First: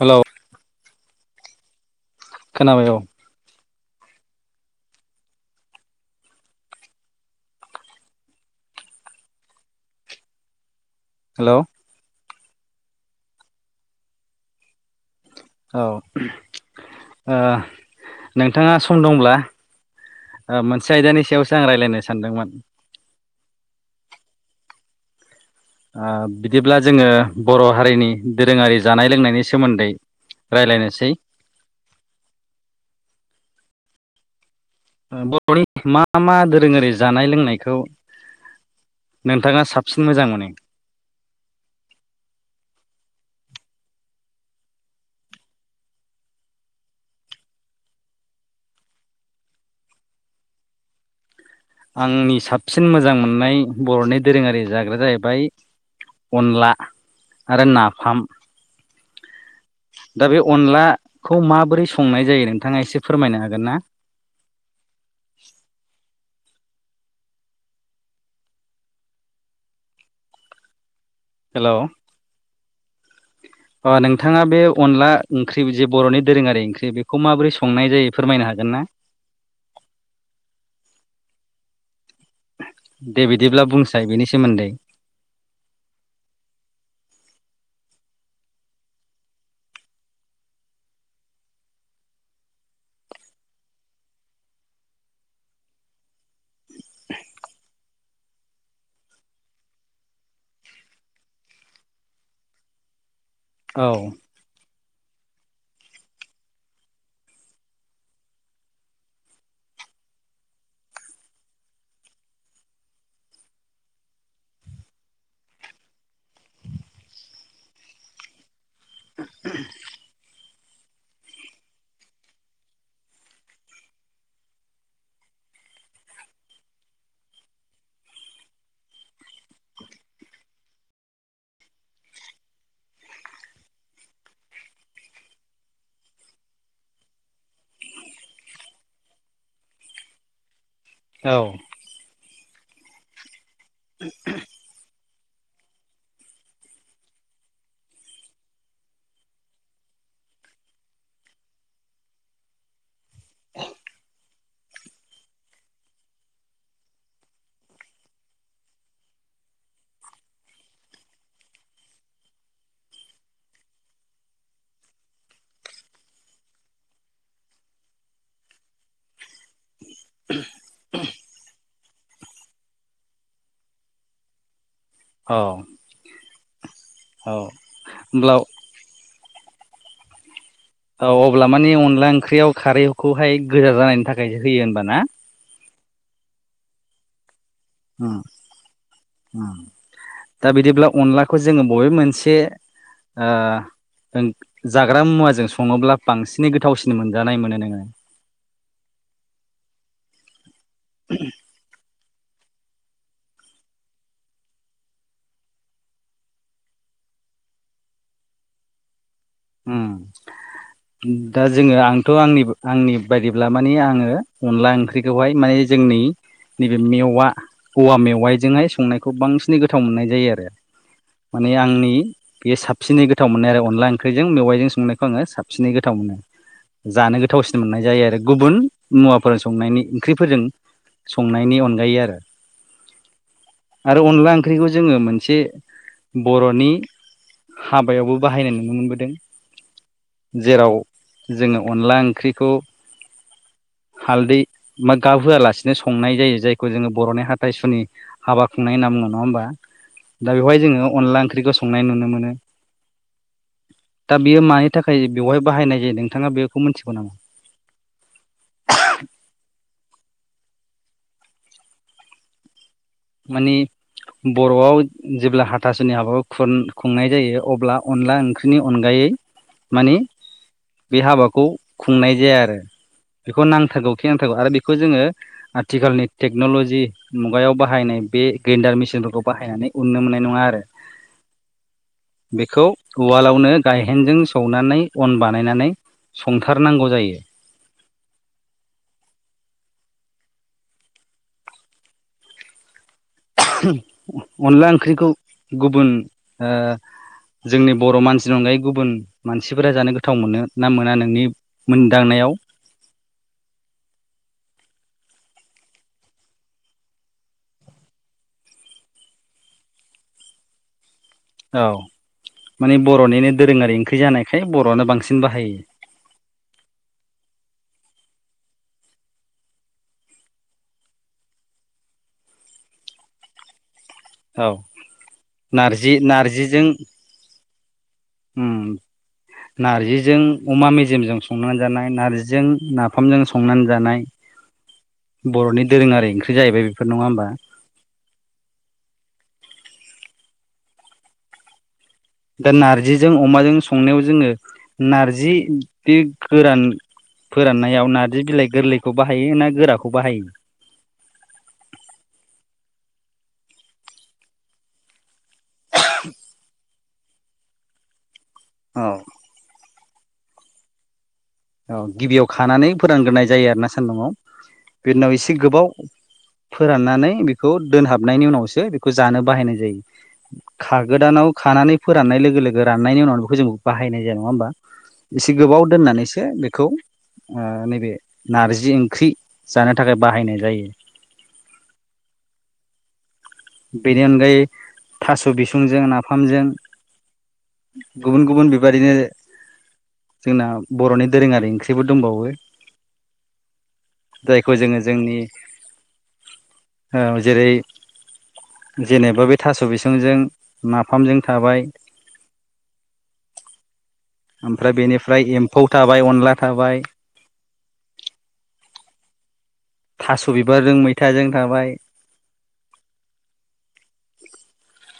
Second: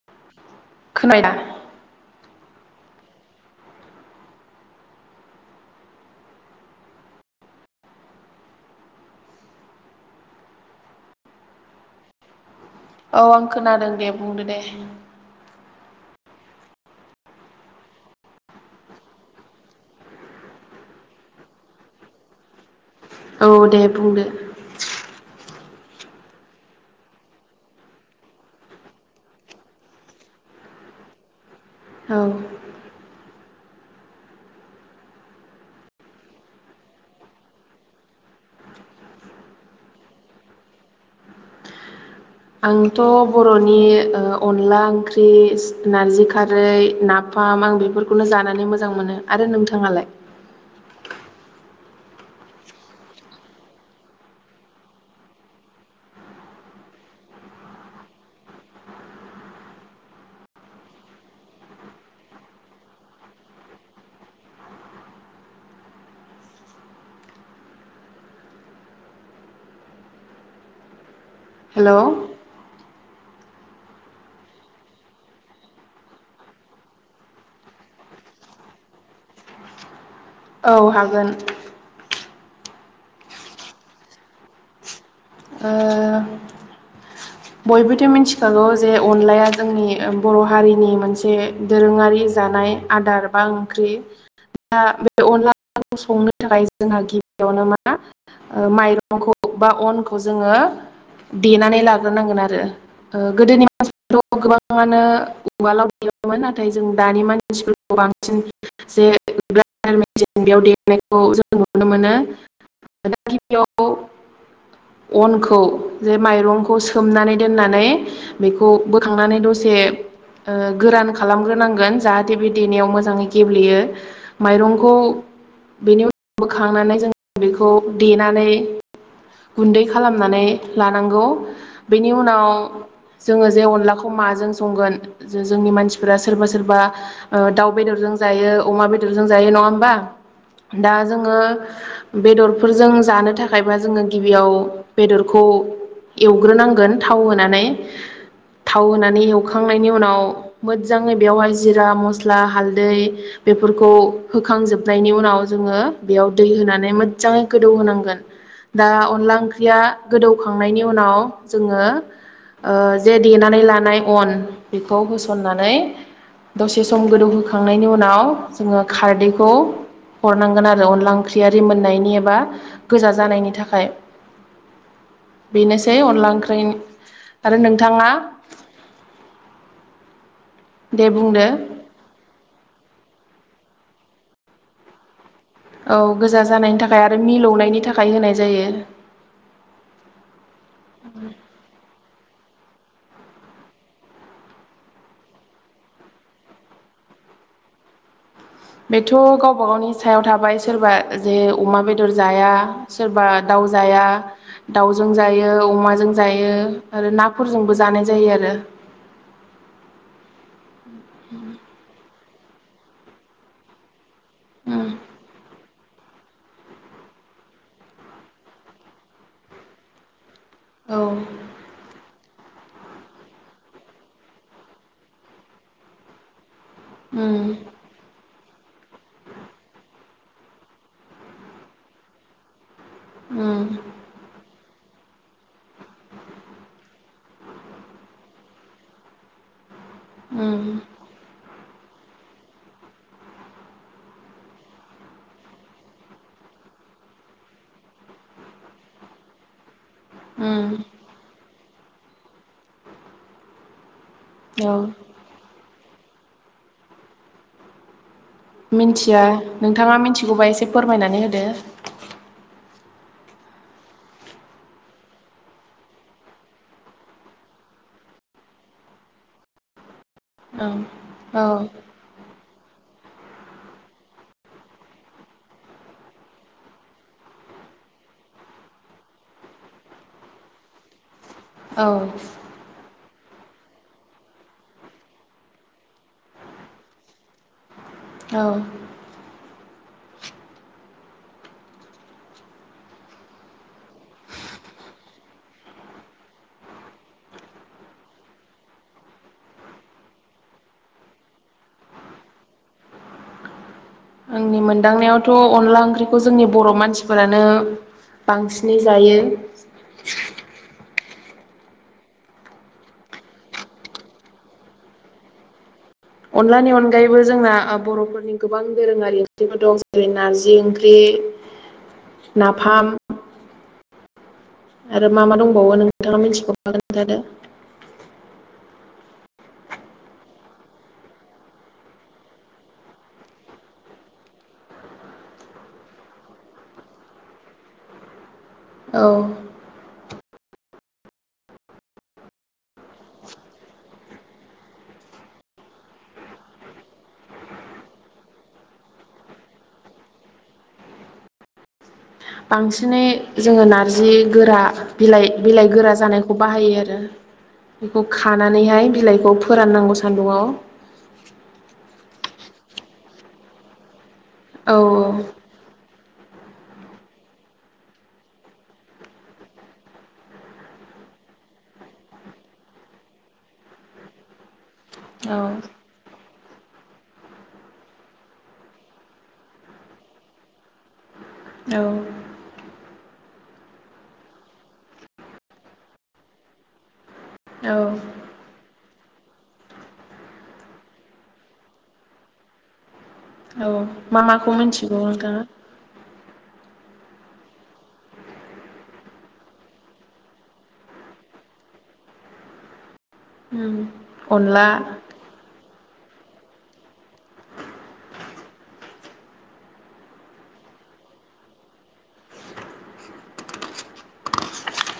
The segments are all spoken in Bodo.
हेल' खोनाया खोनाबाय औ हेल' औ आं खोनादों दे बुंदो दे औ नोंथाङा सम दंब्ला मोनसे आयदानि सायावसो आं रायज्लायनो सानदोंमोन औ दे बुंदो बिदिब्ला जोङो बर' हारिनि दोरोङारि जानाय लोंनायनि सोमोन्दै राय्लायनोसै औ बर'नि मा मा दोरो ओरारि जानाय लोंनायखौ नोंथाङा साबसिन मोजां मोनो आंथ' बर'नि अनला ओंख्रि नारजि खारै ना आं बेफोरखौनो जानानै मोजां मोनो आरो नोंथाङालाय आंनि साबसिन मोजां मोननाय बर'नि दोरोङारि जाग्राया जाहैबाय अनला आरो नाफाम दा बे अनलाखौ माबोरै संनाय जायो नोंथाङा एसे फोरमायनो हागोन ना? हेलौ हेल' अ नोंथाङा बे अनला ओंख्रि जे बर'नि दोरोङारि ओंख्रि बेखौ माबोरै संनाय जायो फोरमायनो हागोन ना? औ हागोन। दे बिदिब्ला बुंसाय बेनि सोमोन्दै ओ बयबोथ' मिथिखागौ जे अनलाया जोंनि बर' हारिनि मोनसे दोरोङारि जानाय आदार बा ओंख्रि दा बे अनलाखौ संनो थाखाय जोंहा गिबियावनो मा माइरंखौ बा अन [inaudible] औ गोबाङानो उवालाव गैयामोन नाथाय जों दानि मानसिफोरखौ बांसिन जे बेयाव देनायखौ जों नुनो मोनो [inaudible] अनखौ जे माइरंखौ सोमनानै दोननानै बेखौ बोखांनानै दसे गोरान खालामग्रोनांगोन जाहाथे बे देनायाव मोजाङै गेब्लेयो माइरंखौ बेनि उनाव बोखांनानै जों बेखौ देनानै गुन्दै खालामनानै लानांगौ बेनि उनाव जोङो जे अनलाखौ माजों संगोन जोंनि मानसिफोरा सोरबा सोरबा दाउ बेदरजों जायो अमा बेदरजों जायो नङा होमबा दा औ जोङो बेदरफोरजों जानो थाखायबा जोङो गिबियाव बेदरखौ एवग्रोनांगोन थाव होनानै थाव होनानै एवखांनायनि उनाव मोजाङै बेवहाय जिरा मस्ला हालदै बेफोरखौ होखांजोबनायनि उनाव जोङो बेयाव दै होनानै मोजाङै गोदौ होनांगोन दा अनला ओंख्रिया गोदौखांनायनि उनाव जोङो जे देनानै लानाय अन बेखौ होसन्नानै दसे सम गोदौहोखांनायनि उनाव जोङो खारदैखौ हरनांगोन आरो अनला ओंख्रिया रिमोननायनि एबा गोजा जानायनि थाखाय औ बेनोसै अनला ओंख्रै औ आरो नोंथाङा होमब्ला दे औ अब्ला मानि बुंदो अनला ओंख्रियाव खारैखौहाय गोजा जानायनि थाखायसो होयो होनबाना? औ गोजा जानायनि थाखाय आरो मिलौनायनि थाखाय उम होनाय जायो। उम दा बिदिब्ला अनलाखौ जोङो बबे मोनसे ओ जाग्रा मुवाजों सङोब्ला बांसिनै गोथावसिन मोनजानाय मोनो नोङो बेथ' गावबा गावनि सायाव थाबाय सोरबा जे अमा बेदर बेदर जाया सोरबा दाउ जाया दाउजों जायो अमाजों जायो आरो नाफोरजोंबो जानाय जायो आरो उम दा जोङो आंथ' आंनि आंनि बायदिब्ला माने आङो अनला उम ओंख्रिखौहाय माने जोंनि नैबे मेवा औवा मेवाइजोंहाय संनायखौ बांसिनै गोथाव मोननाय जायो आरो। औ माने आंनि बेयो साबसिनै गोथाव मोननाय आरो अनला ओं ख्रिजों मेवाइजों संनायखौ आङो साबसिनै गोथाव मोनो जानो उम गोथावसिन मोननाय जायो आरो ग गुबुन मुवाफोर संनायनि ओंख्रिफोरजों संनायनि अनगायै आरो। उम आरो अनला ओं ख्रिखौ जोङो मोनसे बर'नि हाबायावबो बाहायनाय नुनो मोनबो दों उम जेराव जोङो अनला ओंख्रिखौ हालदै बा गाब होआलासिनो संनाय जायो जायखौ जोङो बर'नि हाथाइ सुनि हाबा खुंनाय होनना बुङो नङा होमबा दा बेवहाय उम जोङो अनला ओंख्रिखौ संनाय नुनो मोनो। दा बेयो मानि औ थाखाय बेवहाय बाहायनाय जायो नोंथाङा बेखौ मिथिगौ नामा? मिथिया नोंथाङा मिथिगौबा एसे फोरमायनानै होदो। माने बर'आव जेब्ला हाथासुनि हाबाखौ खुर खुंनाय जायो अब्ला अनला ओंख्रिनि अनगायै मानि औ बे औ हाबाखौ खुंनाय जाया आरो। बेखौ नांथारगौ खे नांथारगौ आरो बेखौ जोङो आथिखालनि टेक्न'लजि मुगायाव बाहायनाय बे ग्रेन्डार मेसिनफोरखौ बाहायनानै उननो मोननाय नङा आरो। औ। बेखौ उवालावनो गायहेनजों सौनानै अन बानायनानै संथारनांगौ जायो। औ। अनला ओंख्रिखौ गुबुन ओ जोंनि बर' मानसिनि अनगायै गुबुन मानसिफोरा जानो गोथाव मोनो ना मोना नोंनिफ मोनदांनायाव आंनि मोनदांनायावथ' अनला ओंख्रिखौ जोंनि बर' मानसिफोरानो बांसिनै जायो। औ माने बर'निनो दोरोङारि ओंख्रि जानायखाय बर'आनो बांसिन बाहायो। अनलानि अनगायैबो जोंना बर'फोरनि गोबां दोरोङारि ओंख्रिफोर दं जेरै नारजि ओंख्रि। नाफाम। औ आरो मा मा दंबावो नारजि नोंथाङा नारजिजों मिथिगोबा खोनथादो। नार्जिजों अमा मेजेमजों संनानै जानाय नार्जिजों नाफामजों संनानै जानाय। [inaudible] बर'नि दोरोङारि ओंख्रि जाहैबाय बेफोर नङा होमबा? औ। दा नार्जिजों अमाजों संनायाव जोङो नार्जि दे गोरान। फोराननायाव नार्जि बिलाइ गोरलैखौ बाहायो ना गोराखौ बाहायो। बांसिनै जोङो नारजि गोरा बिलाइ बिलाइ गोरा जानायखौ बाहायो आरो बेखौ खानानैहाय औ बिलाइखौ फोराननांगौ सो सानदुंआव। औ गिबियाव खानानै फोरानग्रोनाय जायो आरो ना सान्दुंआव औ बेनि उनाव एसे गोबाव फोराननानै बेखौ दोनहाबनायनि उनावसो बेखौ जानो बाहायनाय जायो। खागोदानाव खानानै फोराननाय लोगो लोगो राननायनि उनाव बेखौ जोंखौ बाहायनाय जाया नङा होमबा? एसे गोबाव औ दोननानैस बेखौ नैबे नारजि ओंख्रि जानो थाखाय बाहायनाय जायो औ बेनि अनगायै थास' बिसंजों नाफामजों औ गुबुन गुबुन बेबादिनो जोंना बर'नि दोरोङारि ओंख्रिबो दंबावो। औ मा माखौ जायखौ जोङो मिथिगौ नोंथाङा? औ जेरै जेनेबा बे थास' बिसंजों नाफामजों थाबाय उम अनला ओमफ्राय बेनिफ्राय एम्फौ थाबाय अनला थाबाय थास' बिबारजों मैथाजों थाबाय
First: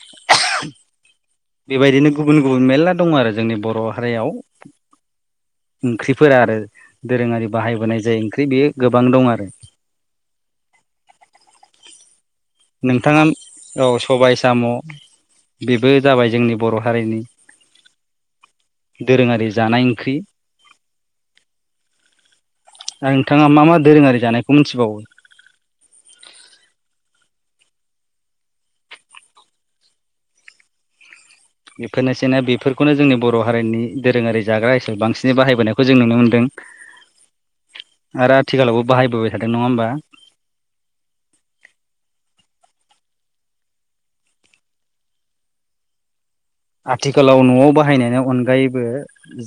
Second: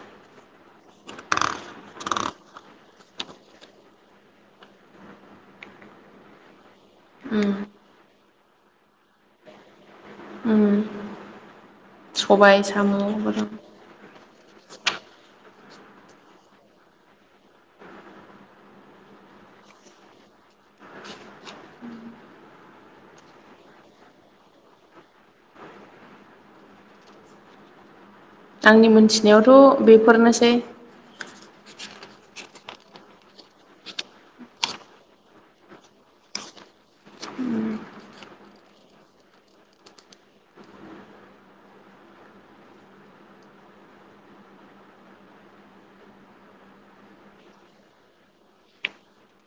[inaudible] बेबायदिनो गुबुन गुबुन मेरला दङ आरो जोंनि बर' हारियाव ओंख्रिफोरा आरो उम दोरोङारि बाहायबोनाय जाय ओंख्रि बेयो गोबां दं आरो ओम सबाय नोंथाङा औ सबाय साम' बेबो जाबाय जोंनि बर' हारिनि दोरोङारि जानाय ओंख्रि आरो नोंथाङा मा मा दोरोङारि जानायखौ मिथिबावो आंनि मोनथिनायावथ' बेफोरनोसै बेफोरनोसैना बेफोरखौनो जोंनि बर' हारिनि दोरोङारि जाग्रा हिसाबै बांसिनै बाहायबोनायखौ जों नुनो मोनदों [inaudible] आरो आथिखालावबो बाहायबोबाय थादों नङा होमबा आथिखालाव न'आव बाहायनायनि अनगायैबो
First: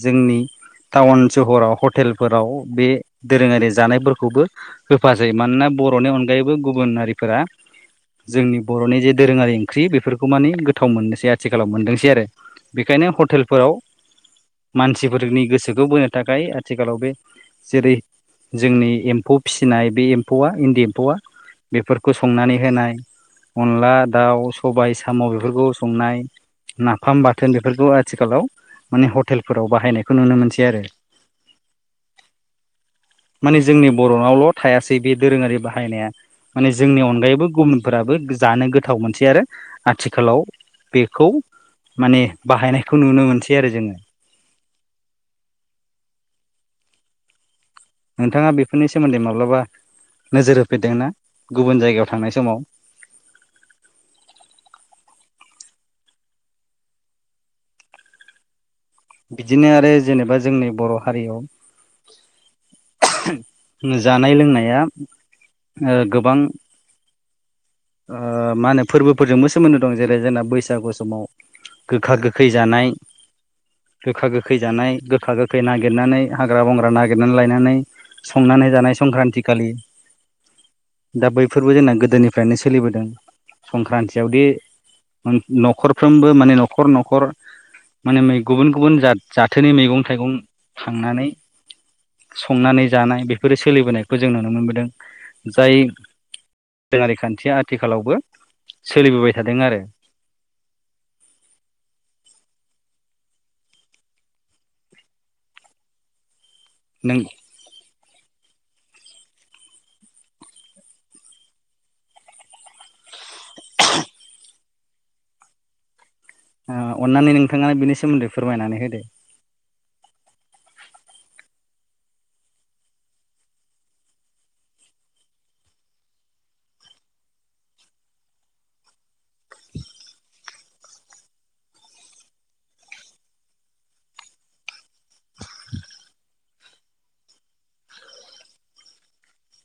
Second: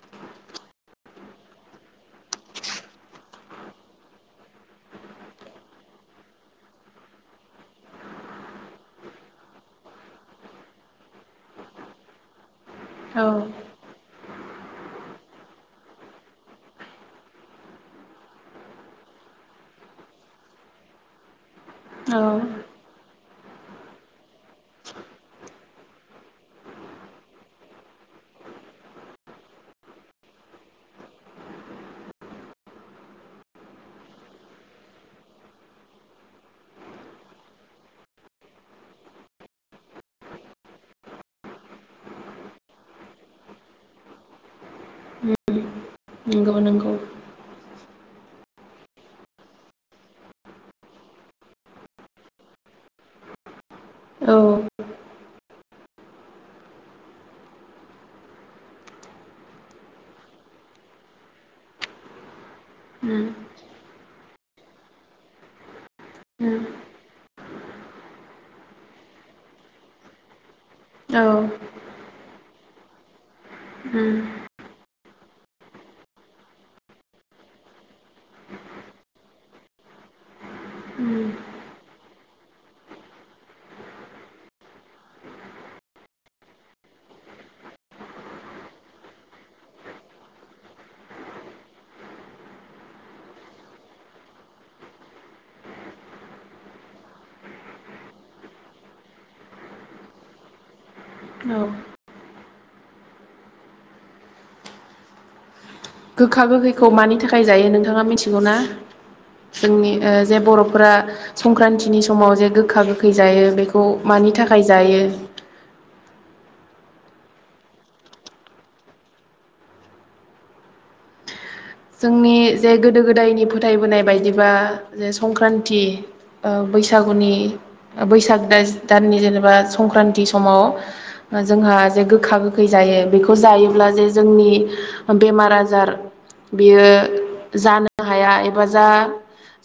जोंनि टाउन सहराव हटेलफोराव बे दोरोङारि जानायफोरखौबो होफासै मानोना बर'नि अनगायैबो गुबुन हारिफोरा जोंनि बर'नि जे दोरोङारि ओंख्रि बेफोरखौ माने गोथाव मोननोसै आथिखालाव मोनदोंसै आरो बेखायनो औ हटेलफोराव मानसिफोरनि गोसोखौ बोनो थाखाय आथिखालाव बे जेरै जोंनि एम्फौ फिसिनाय बे एम्फौआ इन्दि एम्फौआ बेफोरखौ औ संनानै होनाय अनला दाउ सबाय साम' बेफोरखौ संनाय नाफाम बाथोन बेफोरखौ आथिखालाव माने हटेलफोराव बाहायनायखौ नुनो मोनसै आरो [inaudible] माने जोंनि बर'नावल' थायासै बे दोरोङारि बाहायनाया माने जोंनि अनगायैबो गुबुनफोराबो जानो गोथाव मोनसै आरो आथिखालाव बेखौ माने बाहायनायखौ नुनो मोनसै आरो जोङो उम नंगौ नंगौ नोंथाङा बेफोरनि सोमोन्दै माब्लाबा नोजोर होफेरदोंना गुबुन जायगायाव थांनाय समाव औ बिदिनो आरो जेनेबा जोंनि बर' हारियाव उम जानाय लोंनाया गोबां उम मा होनो फोरबोफोरजोंबो सोमोन्दो दं जेरै जोंना बैसागु औ समाव गोखा गोखै जानाय उम गोखा गोखै गोखै जानाय गोखा गोखै नागिरनानै हाग्रा बंग्रा नागिरनानै लायनानै संनानै जानाय संक्रान्ति खालि दा उम बैफोरबो जोंना गोदोनि फ्रायनो सोलिबोदों संक्रान्तियावदि न'खरफ्रोमबो माने न'खर न'खर माने गुबुन गुबुन जाथ जाथोनि मैगं-थाइगं खांनानै संनानै जानाय बेफोरो सोलिबोनायखौ जों नुनो मोनबोदों जाय दोङारि खान्थिया आथिखालावबो सोलिबोबाय थादों आरो औ गोखा गोखैखौ मानि नों थाखाय जायो नोंथाङा मिथिगौ ना जोंनि ओ जे बर'फोरा संक्रान्तिनि समाव जे गोखा गोखा फैजायो बेखौ मानि थाखाय जायो ओ अननानै नोंथाङा बिनि सोमोन्दै फोरमायनानै होदो जोंनि जे गोदो गोदायनि फोथायबोनाय बायदिबा जे संक्रान्ति ओ बैसागुनि बैसाग दाननि जेनेबा संक्रान्ति समाव जोंहा जे गोखा गोखै जायो बेखौ जायोब्ला जे जोंनि बेमार आजार बेयो जानो हाया एबा जा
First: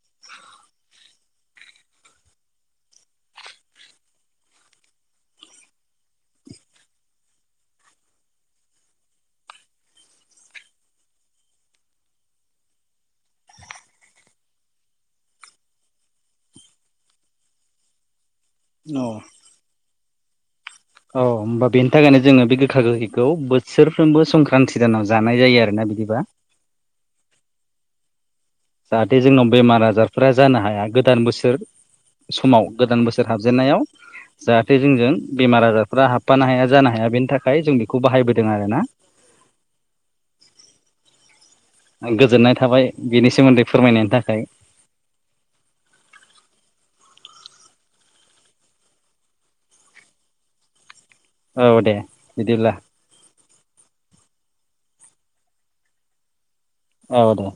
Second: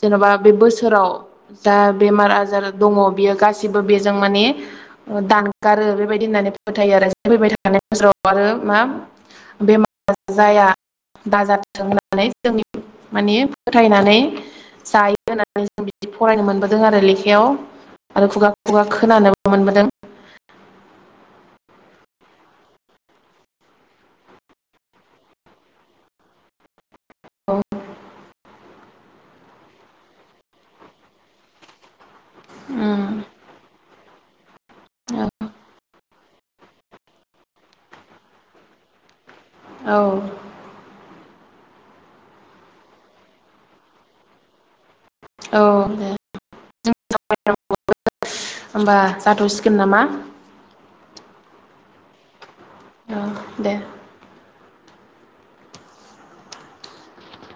जेन'बा बे बोसोराव दा बेमार आजार दङ बियो गासिबो बेजों माने दानगारो बेबायदि होननानै फोथायो आरो फैबाय थानाय बासोराव आरो मा बेमार जाया दाजाथो नानै जों माने फोथायनानै जायो होननानै जों बिदि फरायनो मोनबोदों आरो लेखायाव आरो खुगा खुगा औ खोनानो मोनबोदों औ होमबा बेनि थाखायनो जोङो बे गोखा गोखैखौ बोसोरफ्रोमबो संक्रान्ति दानाव जानाय जायो आरोना बिदिबा औ जाहाथे जोंनाव बेमार आजारफोरा जानो हाया गोदान बोसोर समाव उम गोदान बोसोर हाबजेननायाव जाहाथे जोंजों बेमार आजारफ्रा हाबफानो हाया जानो हाया बेनि थाखाय जों बेखौ बाहायबोदों आर ना औ गोजोननाय थाबाय बेनि सोमोन्दै फोरमायनायनि थाखाय औ दे होमबा जाथ'सिगोन नामा औ दे बिदिब्ला औ दे औ दे